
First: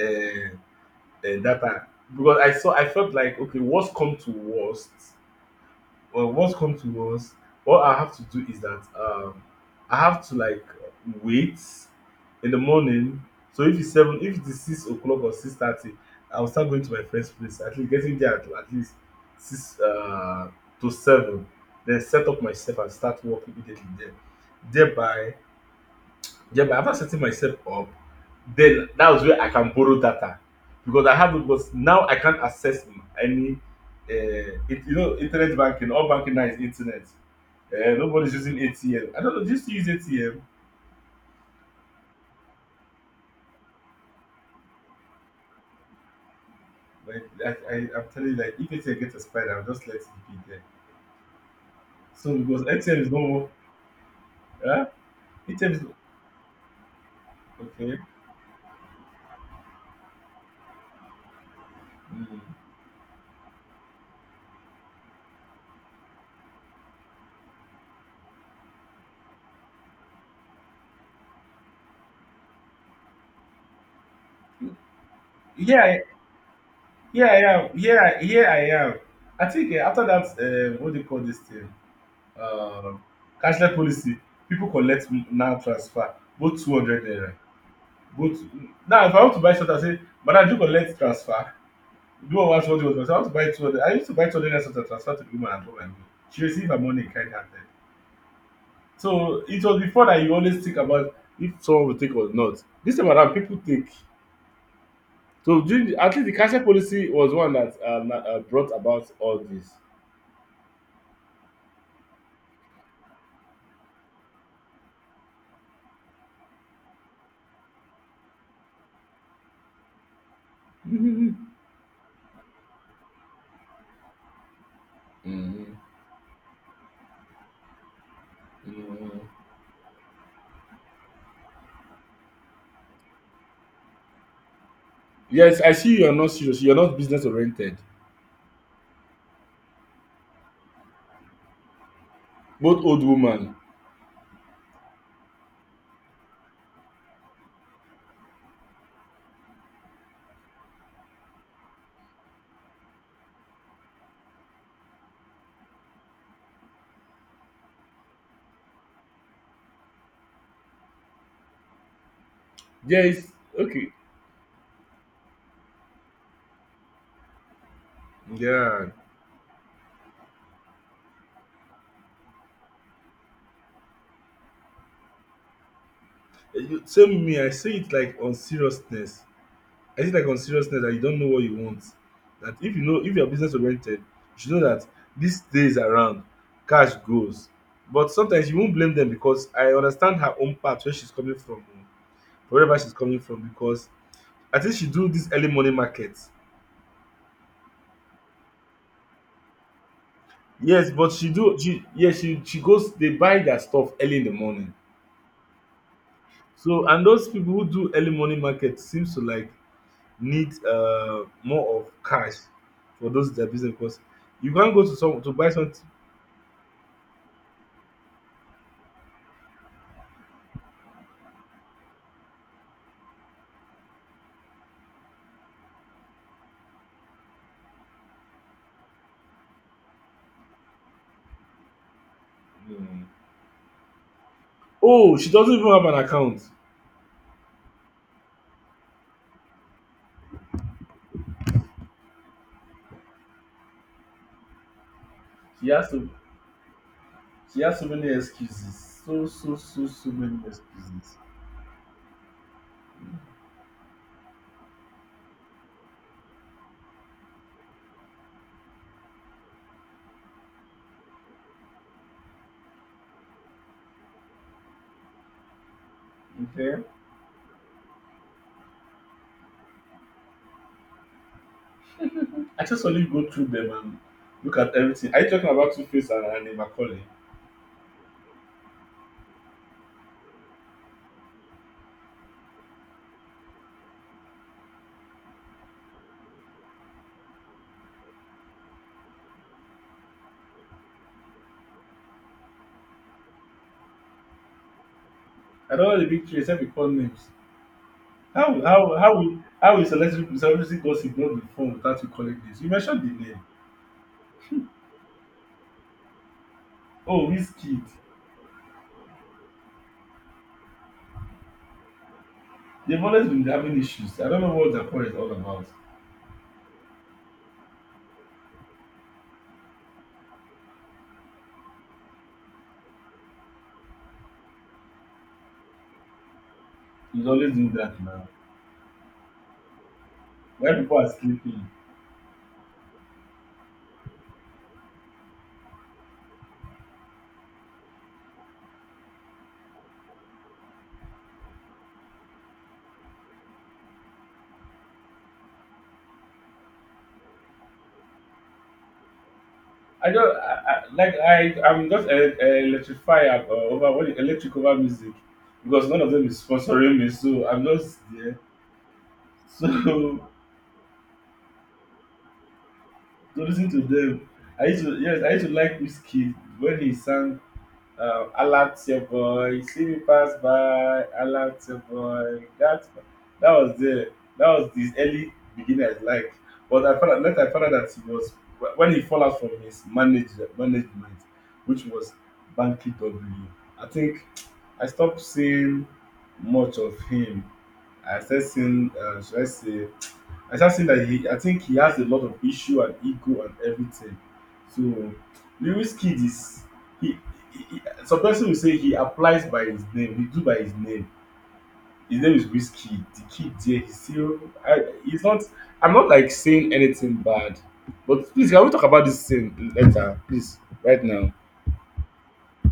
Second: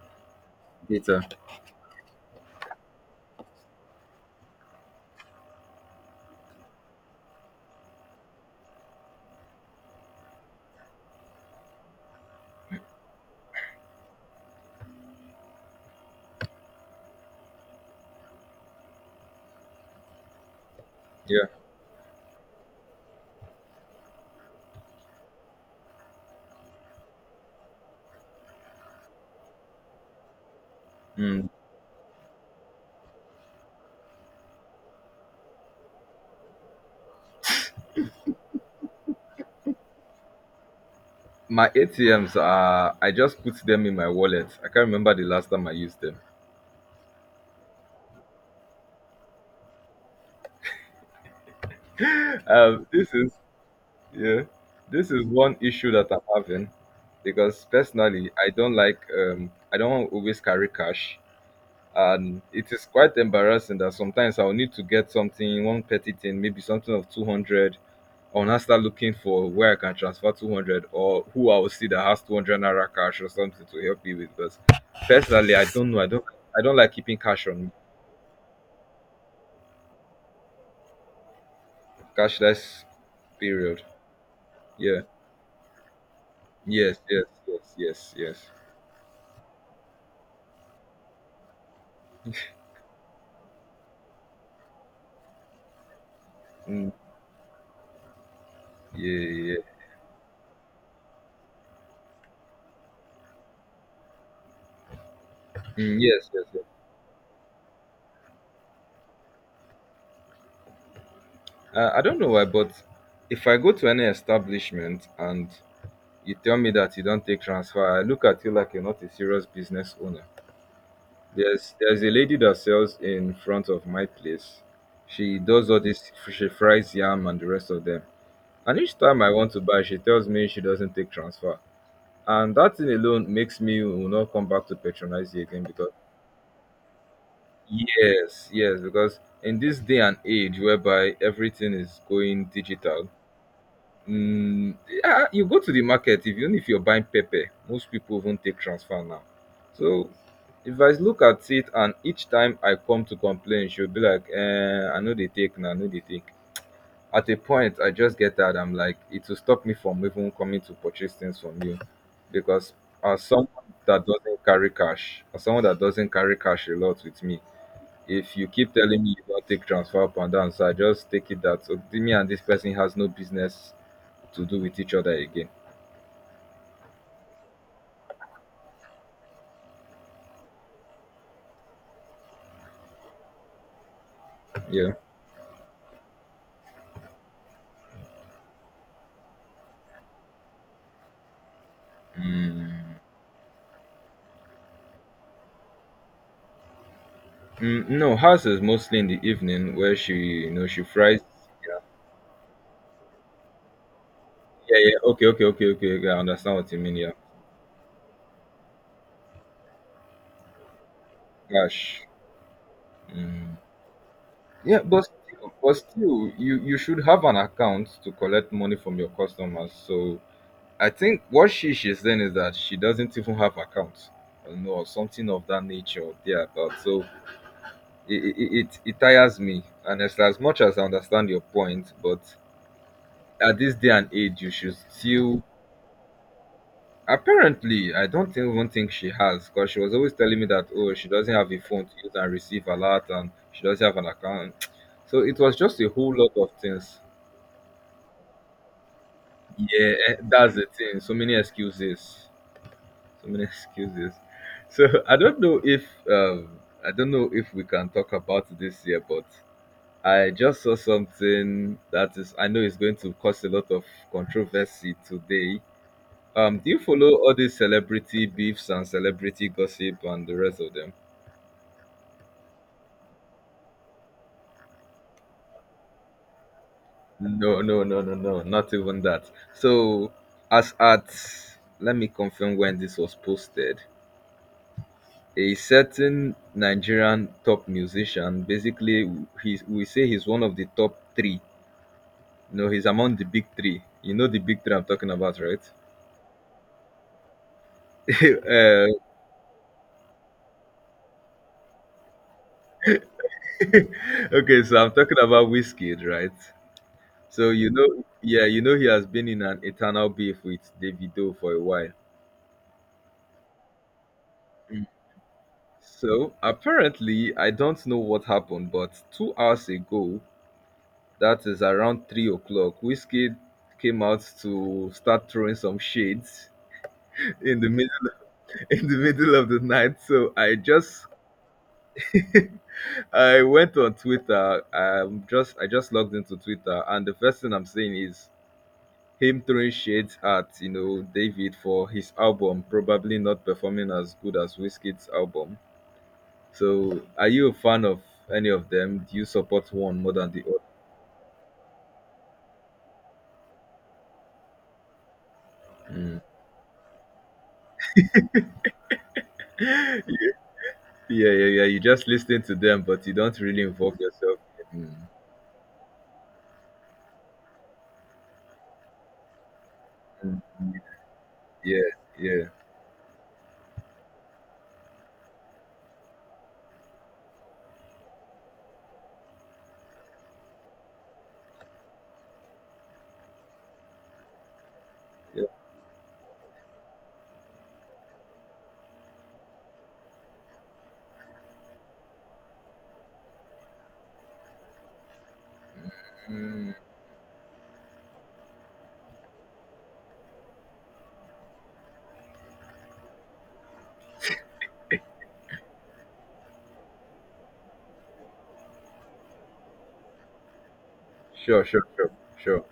[SPEAKER 2] uh,
[SPEAKER 1] Data.
[SPEAKER 2] uh, data, because I saw. I felt like okay, worst come to worst well, what come to was what I have to do is that I have to like wait in the morning. So if it's seven, if it is 6 o'clock or 6:30, I will start going to my friend's place. At least getting there at least six to
[SPEAKER 1] Yeah.
[SPEAKER 2] 7, then set up myself and start work immediately there. Thereby, yeah, but after setting myself up, then that was where I can borrow data because I have it.
[SPEAKER 1] Mm,
[SPEAKER 2] Because now I can't access any, you know, internet banking. All banking now is internet. Nobody's using ATM. I don't know. Just use ATM.
[SPEAKER 1] my ATMs are I just put them in my wallet. I can't remember the last time I used them.
[SPEAKER 2] Like I'm telling you, like if ATM gets expired, I'll just let it be there. So because ATM is
[SPEAKER 1] This
[SPEAKER 2] no
[SPEAKER 1] is
[SPEAKER 2] more.
[SPEAKER 1] yeah,
[SPEAKER 2] Huh?
[SPEAKER 1] this is one
[SPEAKER 2] ATM is
[SPEAKER 1] issue that I'm having, because
[SPEAKER 2] okay.
[SPEAKER 1] personally I don't like I don't always carry cash,
[SPEAKER 2] Mm.
[SPEAKER 1] and it is quite embarrassing that sometimes I'll need to get something one petty thing maybe something of 200. I'll now start looking for where I can transfer 200, or who I will see that has 200 naira cash or something to help me with. Because personally, I
[SPEAKER 2] Yeah,
[SPEAKER 1] don't know.
[SPEAKER 2] I-
[SPEAKER 1] I don't. I don't like keeping
[SPEAKER 2] yeah, I
[SPEAKER 1] cash on
[SPEAKER 2] am.
[SPEAKER 1] me.
[SPEAKER 2] Yeah, yeah, I am. I think after that, what do you call this thing?
[SPEAKER 1] Cashless
[SPEAKER 2] um Cashless
[SPEAKER 1] period.
[SPEAKER 2] policy, people
[SPEAKER 1] Yeah.
[SPEAKER 2] collect now transfer both two
[SPEAKER 1] Yes,
[SPEAKER 2] hundred
[SPEAKER 1] yes,
[SPEAKER 2] naira,
[SPEAKER 1] yes, yes,
[SPEAKER 2] both.
[SPEAKER 1] yes.
[SPEAKER 2] Now if I want to buy something, I say, madam, do you collect transfer? Do woman want what she want transfer? I want to buy 200. I used to buy 200 naira salt and transfer to the woman and go my way. She received her
[SPEAKER 1] Mm,
[SPEAKER 2] money in kind handed.
[SPEAKER 1] yeah,
[SPEAKER 2] So
[SPEAKER 1] yeah.
[SPEAKER 2] it was before that you always think about if someone will take or not. This time around people take. So during the
[SPEAKER 1] Mm,
[SPEAKER 2] at least
[SPEAKER 1] yes,
[SPEAKER 2] the
[SPEAKER 1] yes,
[SPEAKER 2] cashless
[SPEAKER 1] yes.
[SPEAKER 2] policy was one that brought about all this.
[SPEAKER 1] I don't know why, but if I go to any establishment and you tell me that you don't take transfer, I look at you like you're not a serious business owner. There's a lady that sells in front of my place. She does
[SPEAKER 2] Hmm.
[SPEAKER 1] all this. She fries yam and the rest of them. And each time I want to buy, she tells me she doesn't take transfer. And that thing alone makes me will not come back to patronize you
[SPEAKER 2] Yes,
[SPEAKER 1] again
[SPEAKER 2] I
[SPEAKER 1] because
[SPEAKER 2] see you're not serious. You're not business oriented.
[SPEAKER 1] yes, yes, because in this day and age whereby everything is going
[SPEAKER 2] Both old
[SPEAKER 1] digital,
[SPEAKER 2] woman.
[SPEAKER 1] mm, yeah, you go to the market if even if you're buying pepper, most people won't take transfer now. So if I look at it and each time I come to complain, she'll be like, eh, I know they take now, I know they take at a point I just get that I'm like it will stop me from even coming to purchase things from you because
[SPEAKER 2] There
[SPEAKER 1] as
[SPEAKER 2] is
[SPEAKER 1] someone
[SPEAKER 2] okay.
[SPEAKER 1] as someone that doesn't carry cash a lot with me. If you keep
[SPEAKER 2] Yeah.
[SPEAKER 1] telling me you don't take transfer up and down, so I just take it that so me and this person has no business to do with each other again.
[SPEAKER 2] Eh, you, same me, I say it like on seriousness. I say it like on seriousness that you don't know what you want. That if you know if you're business oriented, you should know that
[SPEAKER 1] Yeah,
[SPEAKER 2] these days around, cash goes. But sometimes you won't blame them because I understand her own part where she's coming from, wherever
[SPEAKER 1] mm,
[SPEAKER 2] she's coming from, because I think she do this early morning market.
[SPEAKER 1] mm, no, hers is mostly in the evening where she, you know, she
[SPEAKER 2] Yes, but
[SPEAKER 1] fries.
[SPEAKER 2] she do she, yeah, she goes they buy their stuff early in the morning.
[SPEAKER 1] Yeah, yeah, okay, okay, okay, okay, okay, I understand what you
[SPEAKER 2] So
[SPEAKER 1] mean.
[SPEAKER 2] and
[SPEAKER 1] Yeah,
[SPEAKER 2] those people who do early morning market seems to like need more of
[SPEAKER 1] cash.
[SPEAKER 2] cash for those their
[SPEAKER 1] Mm.
[SPEAKER 2] business because you can't
[SPEAKER 1] Yeah,
[SPEAKER 2] go to some to buy
[SPEAKER 1] but
[SPEAKER 2] something.
[SPEAKER 1] still, you should have an account to collect money from your customers. So I think what she's saying is that she doesn't even have accounts, or something of that nature or thereabout. So it tires me, and as much as I understand your point, but
[SPEAKER 2] Mm.
[SPEAKER 1] at this day and age, you should
[SPEAKER 2] Oh, she
[SPEAKER 1] still.
[SPEAKER 2] doesn't even have an account.
[SPEAKER 1] Apparently, I don't even think she has, because she was always telling me that oh, she doesn't have a phone to use and receive a lot, and she doesn't have an account. So it was
[SPEAKER 2] She
[SPEAKER 1] just a
[SPEAKER 2] has to.
[SPEAKER 1] whole lot of things.
[SPEAKER 2] She has so many excuses.
[SPEAKER 1] Yeah,
[SPEAKER 2] So
[SPEAKER 1] eh,
[SPEAKER 2] many
[SPEAKER 1] that's the thing. So
[SPEAKER 2] excuses.
[SPEAKER 1] many excuses. So many excuses. So I don't know if I don't know if we can talk about this year, but I just saw something that is I know is going to cause a lot of controversy today. Do you
[SPEAKER 2] Okay.
[SPEAKER 1] follow all these celebrity beefs and celebrity gossip and the rest of them?
[SPEAKER 2] I just only go through them and look at everything. Are you talking about Two Face and, Macaulay?
[SPEAKER 1] No, no, no, no, no, not even that. So as at let me confirm when this was posted. A certain Nigerian top musician, basically, he's, we say he's one of the top three. No, he's among the big three. You know the big three I'm talking about, right?
[SPEAKER 2] I don't know the big three except we call names. How
[SPEAKER 1] uh,
[SPEAKER 2] how how will how will celebrity gossip not be phone without you calling names? You mentioned the name.
[SPEAKER 1] okay, so I'm talking about Wizkid, right?
[SPEAKER 2] Oh,
[SPEAKER 1] So you
[SPEAKER 2] Wizkid.
[SPEAKER 1] know, yeah, you know he has been in an eternal beef with Davido for a while.
[SPEAKER 2] They've always been having issues. I don't know what the point is all about.
[SPEAKER 1] So apparently, I don't know what happened, but 2 hours ago, that is around 3 o'clock, Wizkid came out to start throwing some shades
[SPEAKER 2] He's always
[SPEAKER 1] in the
[SPEAKER 2] doing that
[SPEAKER 1] middle
[SPEAKER 2] now.
[SPEAKER 1] in the middle of the night. So I
[SPEAKER 2] Why people are
[SPEAKER 1] just
[SPEAKER 2] sleeping?
[SPEAKER 1] I went on Twitter. Just I just logged into Twitter, and the first thing I'm seeing is him throwing shades at you know David for his album probably not performing as good as Whiskey's album. So are you a fan of any of them? Do you support one
[SPEAKER 2] I
[SPEAKER 1] more than
[SPEAKER 2] don't
[SPEAKER 1] the
[SPEAKER 2] I, like I'm just electrified over what is electric, over music, because none of
[SPEAKER 1] other?
[SPEAKER 2] them is sponsoring me, so I'm just there.
[SPEAKER 1] Mm.
[SPEAKER 2] So
[SPEAKER 1] Yeah, yeah, yeah. You just listen to them, but you don't
[SPEAKER 2] to
[SPEAKER 1] really
[SPEAKER 2] listen to
[SPEAKER 1] involve
[SPEAKER 2] them,
[SPEAKER 1] yourself.
[SPEAKER 2] I used
[SPEAKER 1] Mm.
[SPEAKER 2] to, yes, I used to like Whiskey when he sang, "Alert your boy, see me pass
[SPEAKER 1] Mm.
[SPEAKER 2] by, alert your
[SPEAKER 1] Yeah,
[SPEAKER 2] boy."
[SPEAKER 1] yeah,
[SPEAKER 2] That was the, that was the early beginning I like. But I found out later, I found out that he was when he fell out from his manager management, which was Banky W. I think I stopped
[SPEAKER 1] yeah.
[SPEAKER 2] seeing much of him. I started seeing should I say, I just think that I think he has a lot of issue and ego and everything. So, Lewis Kid is
[SPEAKER 1] Mm.
[SPEAKER 2] he, he. Some person will say he applies by his name. He do by his name. His name is Whiskey. The kid there, he's still. He's not. I'm not like saying anything bad, but please, can we talk about this thing later, please? Right now.
[SPEAKER 1] Sure, sure, sure, sure.